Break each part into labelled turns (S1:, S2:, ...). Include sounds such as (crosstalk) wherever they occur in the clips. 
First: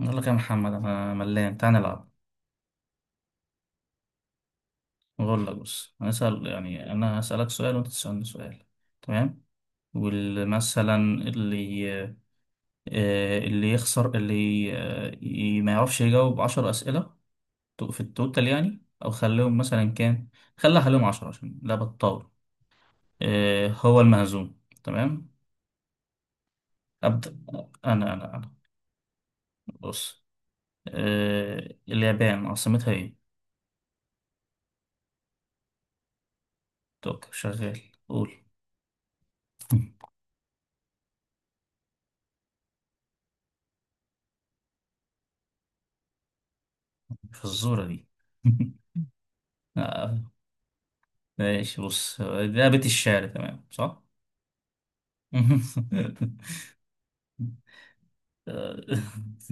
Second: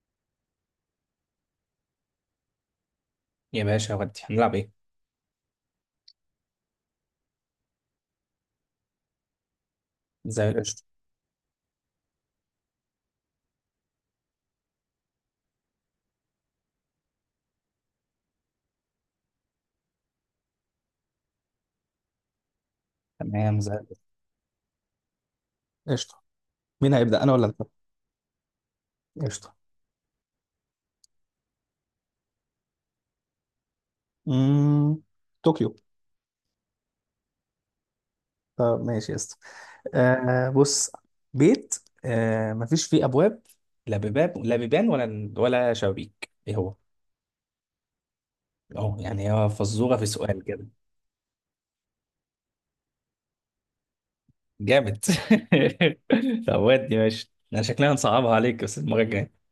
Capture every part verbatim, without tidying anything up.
S1: أقول لك يا محمد، أنا ملان، تعال نلعب.
S2: يا باشا ودي هنلعب ايه؟
S1: أقول لك، بص، هنسأل يعني. أنا هسألك سؤال وأنت تسألني سؤال. تمام.
S2: زي القشطة.
S1: ومثلا اللي آه، اللي يخسر، اللي آه، ي- ما يعرفش يجاوب عشر أسئلة تو- في التوتال يعني، أو خليهم مثلا كام؟ خليها خليهم عشرة عشان لعبة الطاولة.
S2: تمام،
S1: آه،
S2: زي
S1: هو
S2: القشطة.
S1: المهزوم، تمام.
S2: قشطة. مين هيبدأ، أنا
S1: أبدأ.
S2: ولا أنت؟
S1: أنا أنا أنا.
S2: قشطة.
S1: بص، آه، اليابان عاصمتها إيه؟
S2: مم... طوكيو.
S1: توك شغال. قول.
S2: طب ماشي يا اسطى.
S1: (laughs)
S2: آه بص، بيت، آه مفيش فيه أبواب، لا بيبان، لا بيبان ولا ولا شبابيك، ايه هو؟
S1: في الزورة دي.
S2: اه يعني هي فزورة في
S1: (laughs)
S2: سؤال كده
S1: ماشي، بص، لعبة الشعر، تمام، صح؟
S2: جامد. (laughs)
S1: (laughs)
S2: طب ودي ماشي، انا شكلها هنصعبها عليك بس المرة الجاية.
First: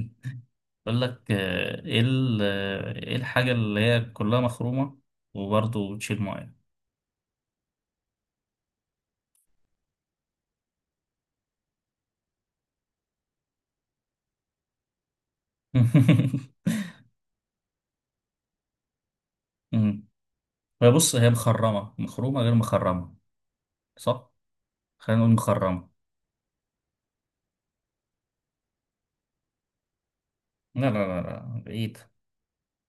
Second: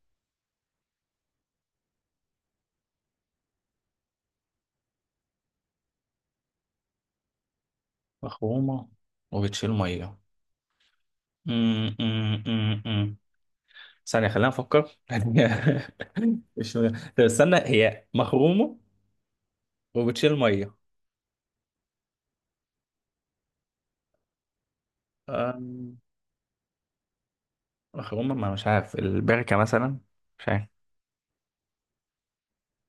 S1: أقول لك، آه، إيه ال- آه، إيه الحاجة اللي هي كلها مخرومة وبرضه بتشيل مية؟
S2: مخرومة وبتشيل مية. (laughs) ثانية خلينا نفكر. (laughs)
S1: (laughs)
S2: مش، طب استنى، هي مخرومة
S1: مم.
S2: وبتشيل مية.
S1: هي بص، هي مخرمة، مخرومة غير مخرمة، صح؟ خلينا نقول مخرمة.
S2: أم، مخرومة، ما مش عارف، البركة مثلا؟ مش عارف.
S1: لا لا لا لا، بعيد.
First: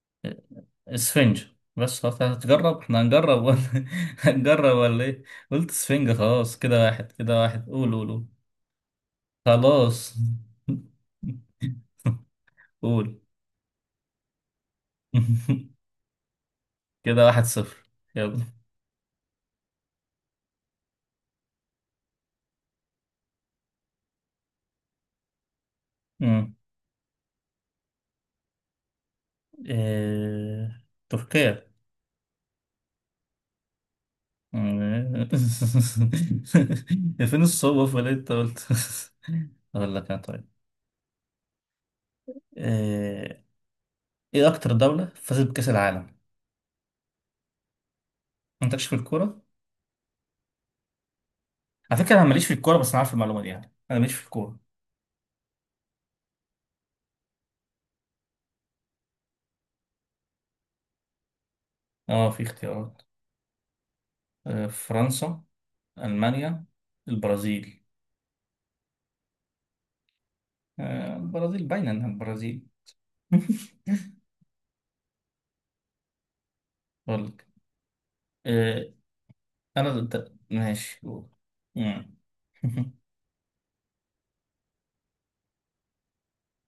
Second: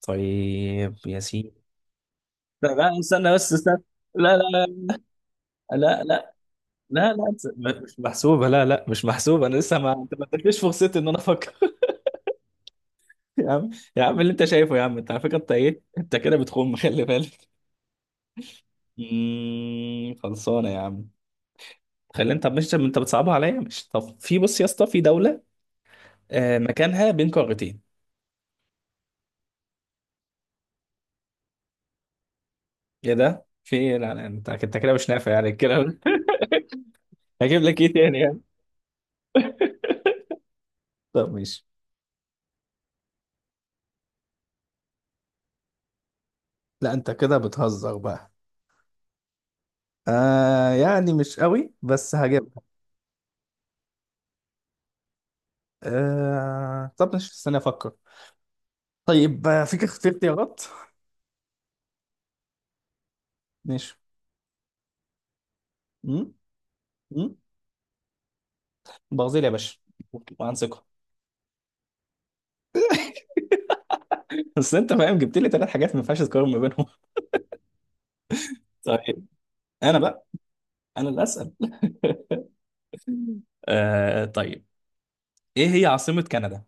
S2: طيب يا
S1: اسفنج.
S2: سيدي.
S1: بس خلاص،
S2: لا
S1: هتجرب
S2: لا،
S1: احنا
S2: استنى
S1: هنجرب
S2: بس،
S1: ولا؟
S2: استنى.
S1: (laughs)
S2: لا لا
S1: هنجرب ولا ايه؟ قلت
S2: لا لا
S1: اسفنج
S2: لا
S1: خلاص. كده واحد،
S2: لا لا،
S1: كده واحد.
S2: م-
S1: قول
S2: مش
S1: قول قول.
S2: محسوبة، لا لا، مش محسوبة، أنا لسه، ما
S1: خلاص.
S2: أنت ما ادتنيش فرصتي إن أنا أفكر.
S1: (laughs) قول.
S2: (laughs) يا عم، يا عم اللي أنت شايفه، يا عم أنت على فكرة، أنت إيه،
S1: (laughs)
S2: أنت كده بتخم، خلي
S1: كده واحد
S2: بالك.
S1: صفر يلا.
S2: مم، خلصانة يا عم. خلي، أنت مش، أنت بتصعبها عليا، مش، طب في، بص يا اسطى، في دولة،
S1: مم.
S2: آه، مكانها بين قارتين.
S1: إيه... تركيا.
S2: يا ده في إيه؟ لا لا، انت انت كده مش
S1: مم.
S2: نافع يعني الكلام
S1: (laughs)
S2: ده.
S1: فين
S2: (laughs) هجيب لك ايه
S1: الصوبة ولا
S2: تاني
S1: انت
S2: يعني؟
S1: قلت؟ (laughs) اقول لك انا، طيب.
S2: طب ماشي.
S1: إيه... ايه اكتر دولة فازت بكأس العالم؟
S2: لا انت كده بتهزر بقى.
S1: انت مالكش في الكورة.
S2: آه يعني مش قوي
S1: على فكرة
S2: بس
S1: انا ماليش في
S2: هجيبها.
S1: الكورة، بس انا عارف المعلومة دي يعني، انا ماليش في الكورة.
S2: آه طب مش، استنى افكر. طيب، آه، فيك اختيار، اختيارات.
S1: اه، في اختيارات.
S2: ماشي.
S1: آه، فرنسا،
S2: امم
S1: المانيا،
S2: امم
S1: البرازيل.
S2: برازيل يا باشا، وعن ثقة.
S1: آه، البرازيل باينة انها البرازيل. (laughs)
S2: (laughs) بس انت فاهم، جبت لي ثلاث حاجات ما ينفعش تقارن ما بينهم. (laughs)
S1: اقول لك، آه،
S2: طيب،
S1: انا
S2: انا بقى،
S1: ضد. ماشي،
S2: انا اللي
S1: قول.
S2: اسال.
S1: مم. (laughs)
S2: (laughs) آه طيب، ايه هي عاصمة كندا؟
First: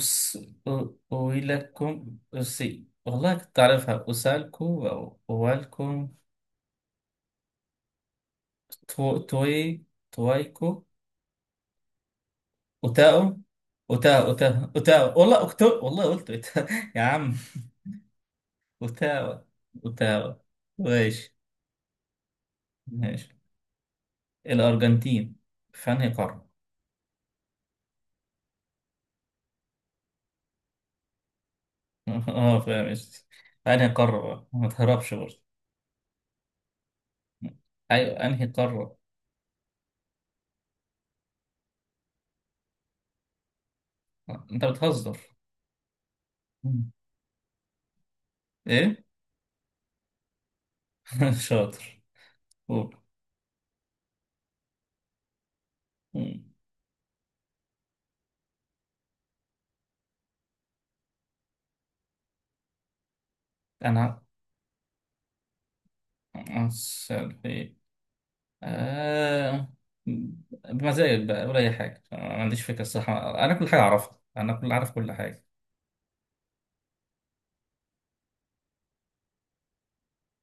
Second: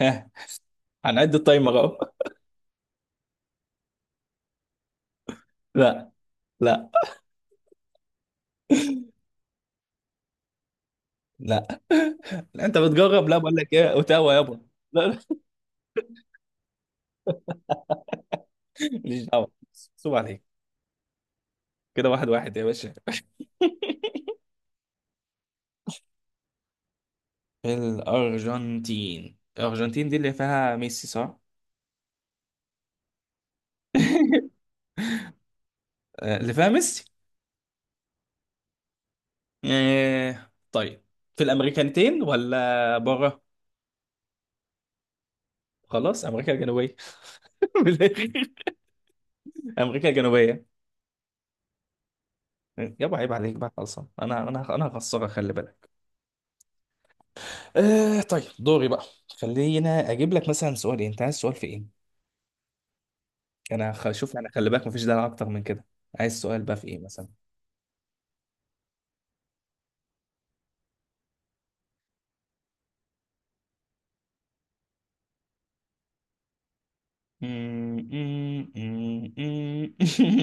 S2: ها،
S1: أ-
S2: هنعد التايمر اهو.
S1: أويلكم. أسي، والله كنت أعرفها. أسالكو أو
S2: (laughs) لا
S1: أوالكم.
S2: لا
S1: تو... توي تويكو.
S2: لا. (laughs) لا، انت بتجرب،
S1: أوتاو
S2: لا بقول لك ايه،
S1: أوتاو
S2: اوتاوا يابا.
S1: أوتاو
S2: لا لا،
S1: أوتاو، والله أكتو، والله قلت أوتاو. (laughs) يا عم.
S2: ماليش
S1: أوتاو.
S2: دعوه، صوب
S1: أوتاو.
S2: عليك.
S1: ماشي.
S2: كده واحد واحد يا باشا.
S1: ماشي. الأرجنتين في أنهي قارة؟
S2: الارجنتين، الارجنتين دي اللي فيها ميسي صح؟
S1: (laughs) أه، فاهم قصدي. في أنهي قارة بقى؟
S2: (laughs)
S1: ما تهربش برضه.
S2: آه، اللي فيها ميسي.
S1: أيوة، أنهي قارة؟
S2: آه، طيب، في الامريكانتين ولا بره؟
S1: أنت بتهزر.
S2: خلاص، امريكا الجنوبيه. (laughs) من الآخر.
S1: ايه.
S2: امريكا الجنوبيه.
S1: (laughs) شاطر. قول.
S2: يابا عيب عليك بقى، خلصان، انا انا انا هخسرك خلي بالك.
S1: مم.
S2: آه طيب، دوري بقى. خلينا اجيب لك مثلا سؤال إيه، انت عايز سؤال في ايه؟ انا
S1: انا
S2: هشوف، انا خلي بالك مفيش دلع اكتر من كده. عايز سؤال بقى في ايه مثلا؟
S1: اسال في ايه. آه... بمزاجك بقى ولا اي حاجه. أنا ما عنديش فكره الصح. انا كل حاجه اعرفها، انا كل عارف كل حاجه.
S2: (laughs)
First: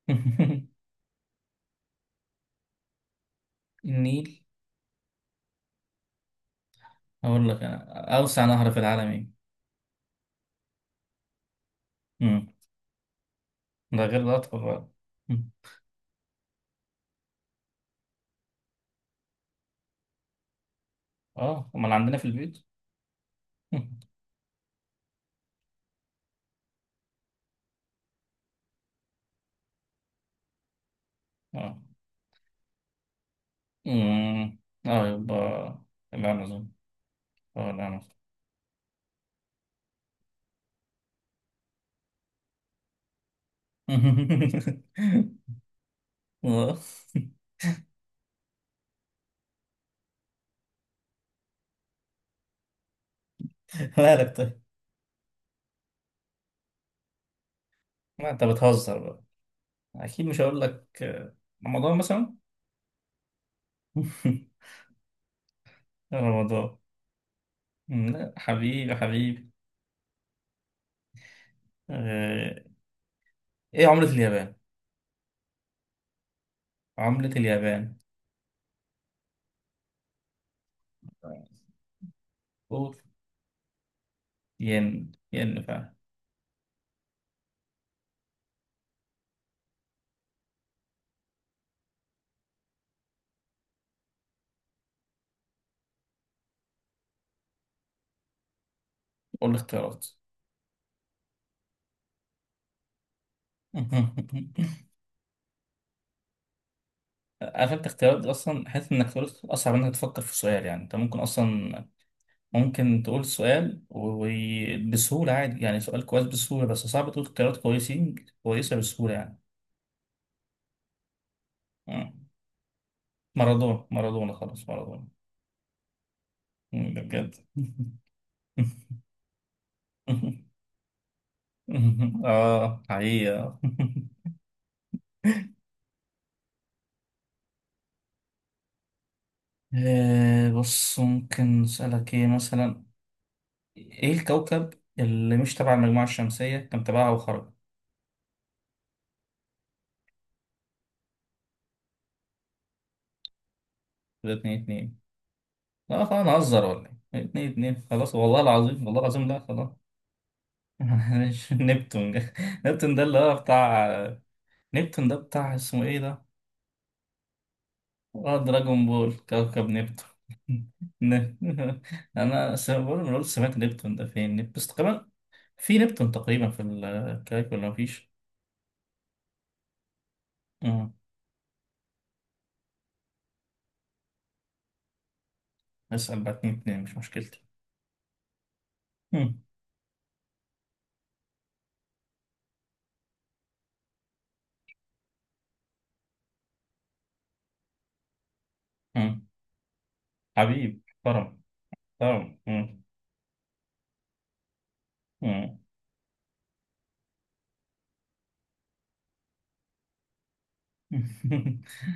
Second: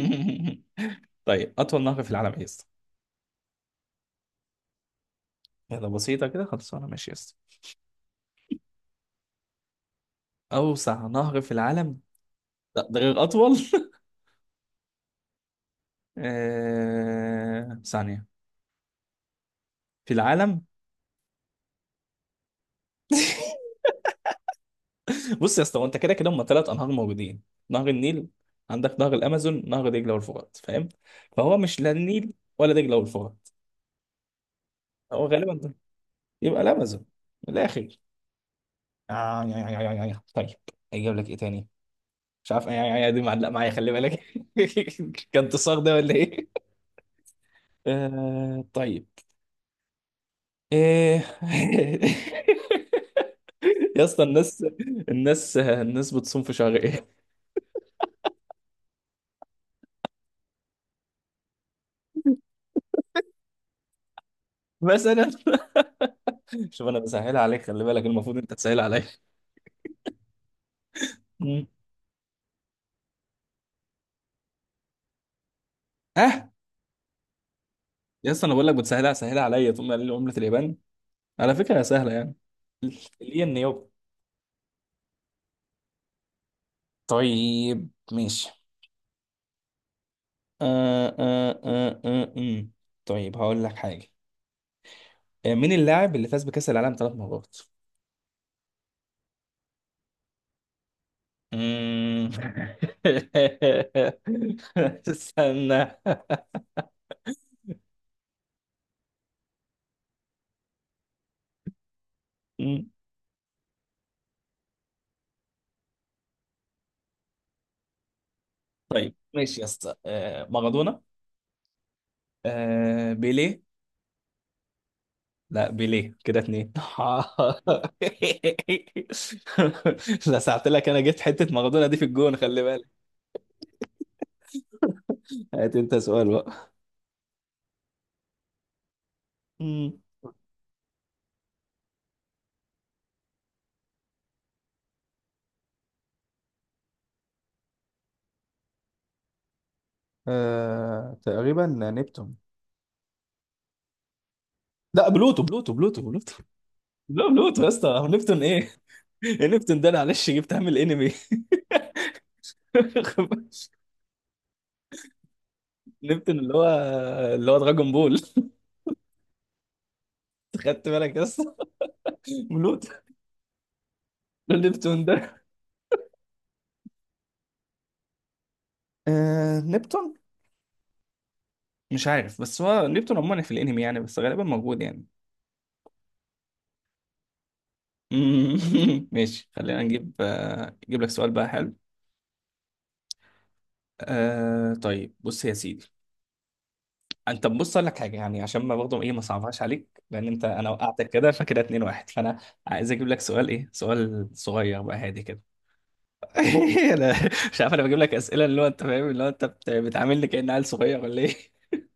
S1: (laughs)
S2: طيب، اطول نهر في العالم ايه يا اسطى؟
S1: النيل.
S2: يلا، بسيطه كده، خلاص انا ماشي يا اسطى.
S1: هقول لك انا، اوسع نهر في العالم ايه؟
S2: اوسع نهر في العالم؟
S1: مم.
S2: لا، ده غير اطول.
S1: ده غير الاطول بقى. مم.
S2: آه... ثانيه، في العالم.
S1: اه، امال عندنا في البيت.
S2: (laughs)
S1: (laughs) مم.
S2: بص يا اسطى، هو انت كده كده، هم ثلاث انهار موجودين: نهر النيل، عندك نهر الامازون، نهر دجله والفرات، فاهم؟ فهو
S1: اه.
S2: مش، لا النيل ولا دجله والفرات،
S1: مم. اه،
S2: هو
S1: يبقى
S2: غالبا ده، يبقى
S1: الامازون.
S2: الامازون. من
S1: اه،
S2: الاخر.
S1: الامازون.
S2: آه يا يا يا يا يا. طيب، اجيب لك ايه تاني؟ مش عارف، يا يا يا دي معلقه معايا خلي بالك.
S1: (laughs)
S2: (laughs) كان تصاغ ده ولا ايه؟
S1: آه.
S2: آه طيب، ايه؟ (laughs) يا اسطى،
S1: مالك؟ طيب.
S2: الناس، الناس الناس بتصوم في شهر ايه؟
S1: ما انت بتهزر بقى، اكيد مش هقول لك، آه، رمضان مثلا. (laughs)
S2: مثلا. (laughs)
S1: رمضان.
S2: شوف، انا بسهلها عليك خلي بالك،
S1: مم، لا
S2: المفروض انت تسهل
S1: حبيبي
S2: عليا.
S1: حبيبي.
S2: مم.
S1: آه، ايه عملة اليابان؟
S2: اه
S1: عملة اليابان.
S2: يا اسطى، انا بقول لك بتسهلها، سهلها عليا، تقوم قايل لي عملة اليابان، على فكرة هي سهلة يعني،
S1: قول.
S2: الين يابا.
S1: ين، ين فعلا.
S2: طيب ماشي. آه آه آه آه آه. طيب هقول لك حاجة. آه، مين اللاعب اللي فاز بكأس العالم ثلاث مرات؟
S1: قول الاختيارات.
S2: مم.
S1: (laughs)
S2: (laughs) استنى.
S1: عارف انت اختيارات اصلا، حاسس انك تقول، اصعب انك تفكر في السؤال يعني. انت ممكن اصلا
S2: مم.
S1: ممكن تقول السؤال وبسهولة عادي يعني، سؤال كويس بسهولة، بس صعب تقول اختيارات كويسين كويسة بسهولة
S2: طيب
S1: يعني.
S2: ماشي يا اسطى، آه، مارادونا،
S1: مم.
S2: آه، بيليه.
S1: مارادونا، مارادونا خلاص، مارادونا.
S2: لا بيليه كده اتنين.
S1: مم،
S2: (laughs)
S1: ده بجد. (laughs) (laughs)
S2: لا ساعت لك، انا جبت حتة مارادونا دي في الجون، خلي
S1: اه
S2: بالك.
S1: حقيقة. (laughs)
S2: هات انت سؤال بقى. مم.
S1: آه، بص، ممكن أسألك ايه مثلا. ايه الكوكب اللي مش تبع المجموعة الشمسية، كان تبعها وخرج؟
S2: آه، تقريبا نبتون.
S1: ده اتنين اتنين.
S2: لا، بلوتو بلوتو بلوتو
S1: لا خلاص،
S2: بلوتو.
S1: نهزر ولا ايه؟
S2: لا،
S1: اتنين
S2: بلوتو يا
S1: اتنين
S2: اسطى، هو
S1: خلاص، والله
S2: نبتون ايه؟
S1: العظيم، والله العظيم، لا
S2: (laughs)
S1: خلاص.
S2: نبتون ده معلش جبتها من
S1: (laughs)
S2: الانمي.
S1: مش نبتون. (laughs) نبتون ده اللي هو
S2: (laughs)
S1: بتاع. نبتون ده بتاع اسمه ايه ده؟
S2: نبتون اللي هو، اللي هو دراجون بول.
S1: اه، دراجون بول كوكب نبتون.
S2: (laughs) خدت
S1: (laughs)
S2: بالك يا
S1: ن-
S2: اسطى؟
S1: (laughs) انا س-
S2: ملوت.
S1: بقول
S2: (laughs)
S1: بقول سمعت نبتون ده، فين
S2: نبتون
S1: نبتون؟
S2: ده،
S1: في نبتون تقريبا في الكايك ولا مفيش؟
S2: آه... نبتون،
S1: مم.
S2: مش عارف، بس هو نبتون عموما في الانمي يعني، بس غالبا موجود يعني.
S1: اسأل بقى، اتنين اتنين مش مشكلتي.
S2: (laughs)
S1: مم.
S2: ماشي، خلينا نجيب، آه... نجيب لك سؤال بقى حلو. آه... طيب بص يا سيدي. انت بص، اقول لك حاجه يعني، عشان ما برضه ايه،
S1: مم.
S2: ما صعبهاش عليك، لان انت، انا
S1: حبيب
S2: وقعتك كده،
S1: كرم.
S2: فكده اتنين واحد فانا
S1: كرم. مم.
S2: عايز اجيب لك سؤال ايه، سؤال صغير بقى هادي كده.
S1: مم.
S2: (laughs) انا مش عارف، انا بجيب لك اسئله اللي هو انت فاهم، اللي هو انت بت- بتعاملني كأن عيل صغير ولا ايه
S1: (laughs)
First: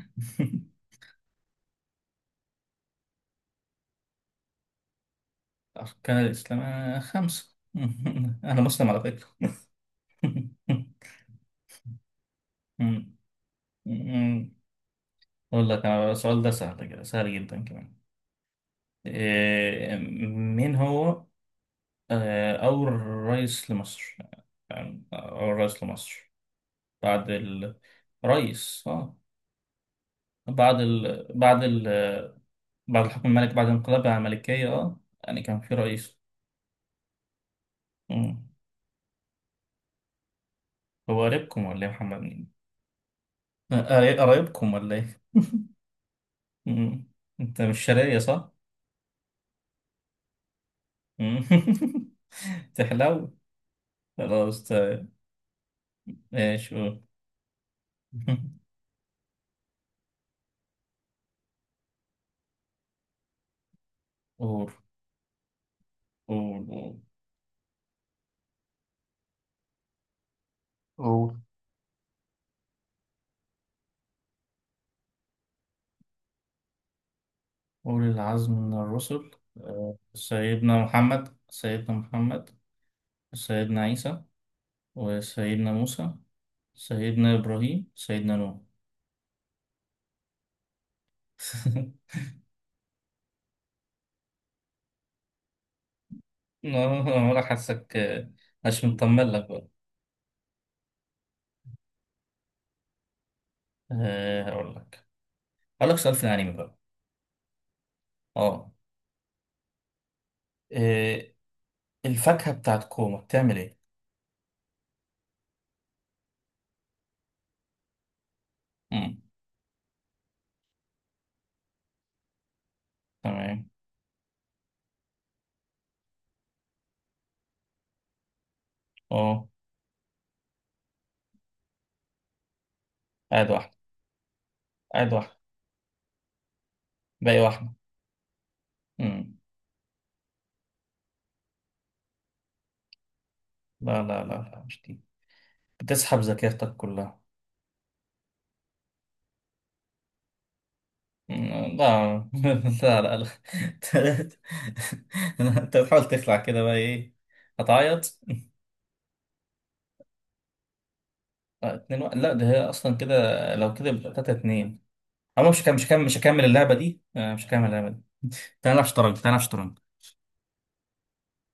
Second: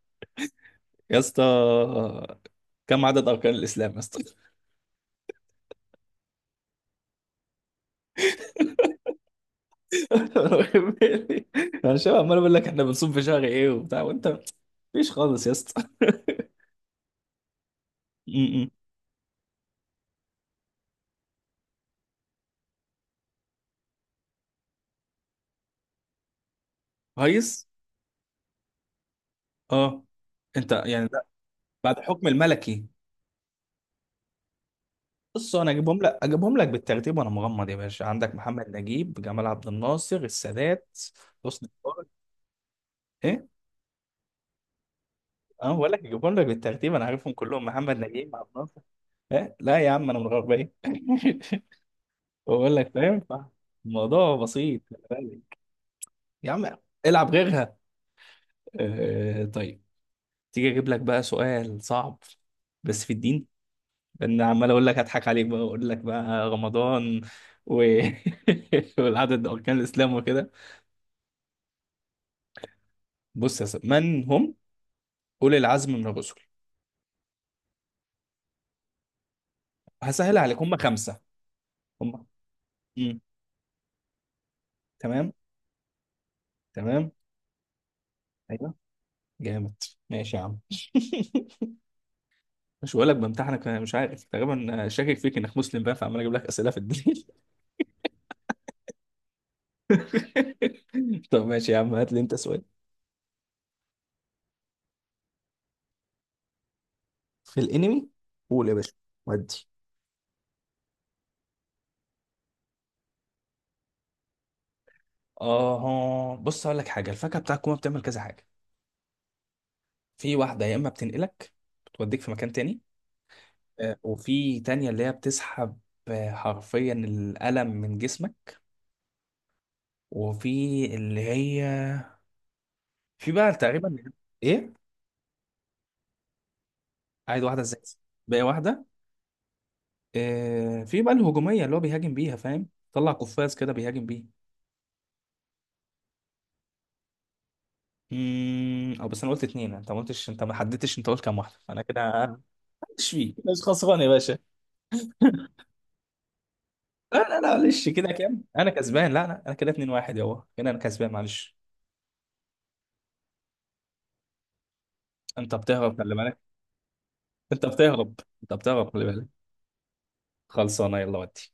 S2: يا اسطى؟ كم عدد اركان الاسلام يا اسطى؟ (laughs)
S1: أركان الإسلام آه، خمسة. (laughs) مم. أنا مسلم على فكرة. (laughs)
S2: انا شبه عمال اقول لك احنا بنصوم
S1: مم.
S2: في شهر ايه وبتاع وانت،
S1: مم.
S2: مفيش خالص يا
S1: أقول
S2: اسطى.
S1: لك أنا
S2: (laughs)
S1: بقى، السؤال ده سهل، كده سهل جدا كمان.
S2: م-م.
S1: إيه، مين هو آه، أول رئيس لمصر؟ آه، أول رئيس لمصر بعد
S2: كويس.
S1: الرئيس،
S2: اه. انت
S1: بعد
S2: يعني ده
S1: ال... بعد ال...
S2: بعد حكم الملكي؟
S1: بعد الحكم الملكي، بعد الانقلاب على الملكية، اه يعني
S2: بص
S1: كان
S2: انا
S1: في
S2: اجيبهم
S1: رئيس.
S2: لك، اجيبهم لك بالترتيب وانا مغمض يا باشا: عندك
S1: مم.
S2: محمد نجيب، جمال عبد الناصر، السادات،
S1: هو قريبكم
S2: حسني
S1: ولا ايه يا
S2: مبارك.
S1: محمد نجيب؟ قري- قرايبكم ولا ايه؟
S2: اه بقول لك جيبهم لك بالترتيب، انا
S1: مم.
S2: عارفهم
S1: انت
S2: كلهم،
S1: مش
S2: محمد
S1: شرقية،
S2: نجيب، عبد
S1: صح؟
S2: الناصر. إيه؟ لا يا عم انا من الغربيه.
S1: مم. (laughs)
S2: (laughs) بقول لك فاهم
S1: تحلو.
S2: الموضوع
S1: خلاص،
S2: بسيط
S1: طيب.
S2: خلي بالك. يا عم،
S1: ماشي، قول.
S2: العب غيرها.
S1: (laughs)
S2: آه طيب، تيجي اجيب لك بقى سؤال صعب، بس في الدين، لان
S1: قول
S2: عمال اقول لك هضحك عليك بقى، اقول لك بقى
S1: قول قول.
S2: رمضان و... (laughs) والعدد اركان الاسلام وكده.
S1: أوه.
S2: بص يا سيدي، من هم اولي العزم من الرسل؟
S1: قول العزم من الرسل. آه،
S2: هسهل عليك، هم
S1: سيدنا
S2: خمسه،
S1: محمد، سيدنا
S2: هم،
S1: محمد،
S2: مم.
S1: سيدنا عيسى،
S2: تمام،
S1: وسيدنا موسى،
S2: تمام.
S1: سيدنا إبراهيم، سيدنا نوح.
S2: أيوه، جامد. ماشي يا عم.
S1: (laughs)
S2: (laughs) مش بقول لك بامتحنك، انا مش عارف، تقريبا شاكك فيك انك مسلم بقى، فعمال اجيب لك اسئله في الدين.
S1: آه، ولا حاسك آه، مش مطمن لك بقى.
S2: (laughs) طب ماشي يا عم، هات لي انت سؤال.
S1: آه، هقول لك، هقول لك سؤال في الأنمي بقى.
S2: في الانمي؟ قول
S1: اه.
S2: يا باشا، ودي.
S1: آه، الفاكهة بتاعت كوما بتعمل ايه؟
S2: اه بص، هقول لك حاجه، الفاكهه بتاع الكوما بتعمل كذا حاجه:
S1: مم.
S2: في واحده يا اما بتنقلك، بتوديك في مكان تاني،
S1: تمام.
S2: آه، وفي تانية اللي هي بتسحب، آه، حرفيا الألم من جسمك،
S1: اه.
S2: وفي اللي هي، في
S1: قاعد
S2: بقى
S1: واحدة.
S2: تقريبا، ايه
S1: قاعد واحدة. باقي
S2: عايز واحده
S1: واحدة.
S2: ازاي؟ بقى واحده،
S1: مم.
S2: آه، في بقى الهجوميه اللي هو بيهاجم بيها فاهم، طلع قفاز كده
S1: لا
S2: بيهاجم
S1: لا
S2: بيه.
S1: لا لا، مش دي. بتسحب ذاكرتك كلها.
S2: امم او بس، انا قلت اتنين، انت ما قلتش، انت ما حددتش، انت قلت كام واحده،
S1: مم،
S2: فانا كده
S1: لا. (laughs) لا
S2: مش
S1: لا لا.
S2: فيه، مش خسران يا باشا.
S1: (laughs) انت بتحاول تخلع كده بقى ايه.
S2: لا لا لا معلش، كده
S1: هتعيط.
S2: كام، انا كسبان، لا لا، انا كده اتنين واحد يابا، كده انا كسبان، معلش.
S1: آه، اتنين واحد. لا ده هي اصلا كده. لو كده يبقى تلاتة اتنين. أنا
S2: انت
S1: مش هكمل، مش
S2: بتهرب
S1: هكمل،
S2: خلي
S1: مش
S2: بالك،
S1: هكمل اللعبة دي. آه، مش
S2: انت
S1: هكمل اللعبة دي.
S2: بتهرب، انت
S1: تعالى نلعب
S2: بتهرب خلي
S1: شطرنج،
S2: بالك.
S1: تعالى نلعب شطرنج.
S2: خلصانه يلا ودي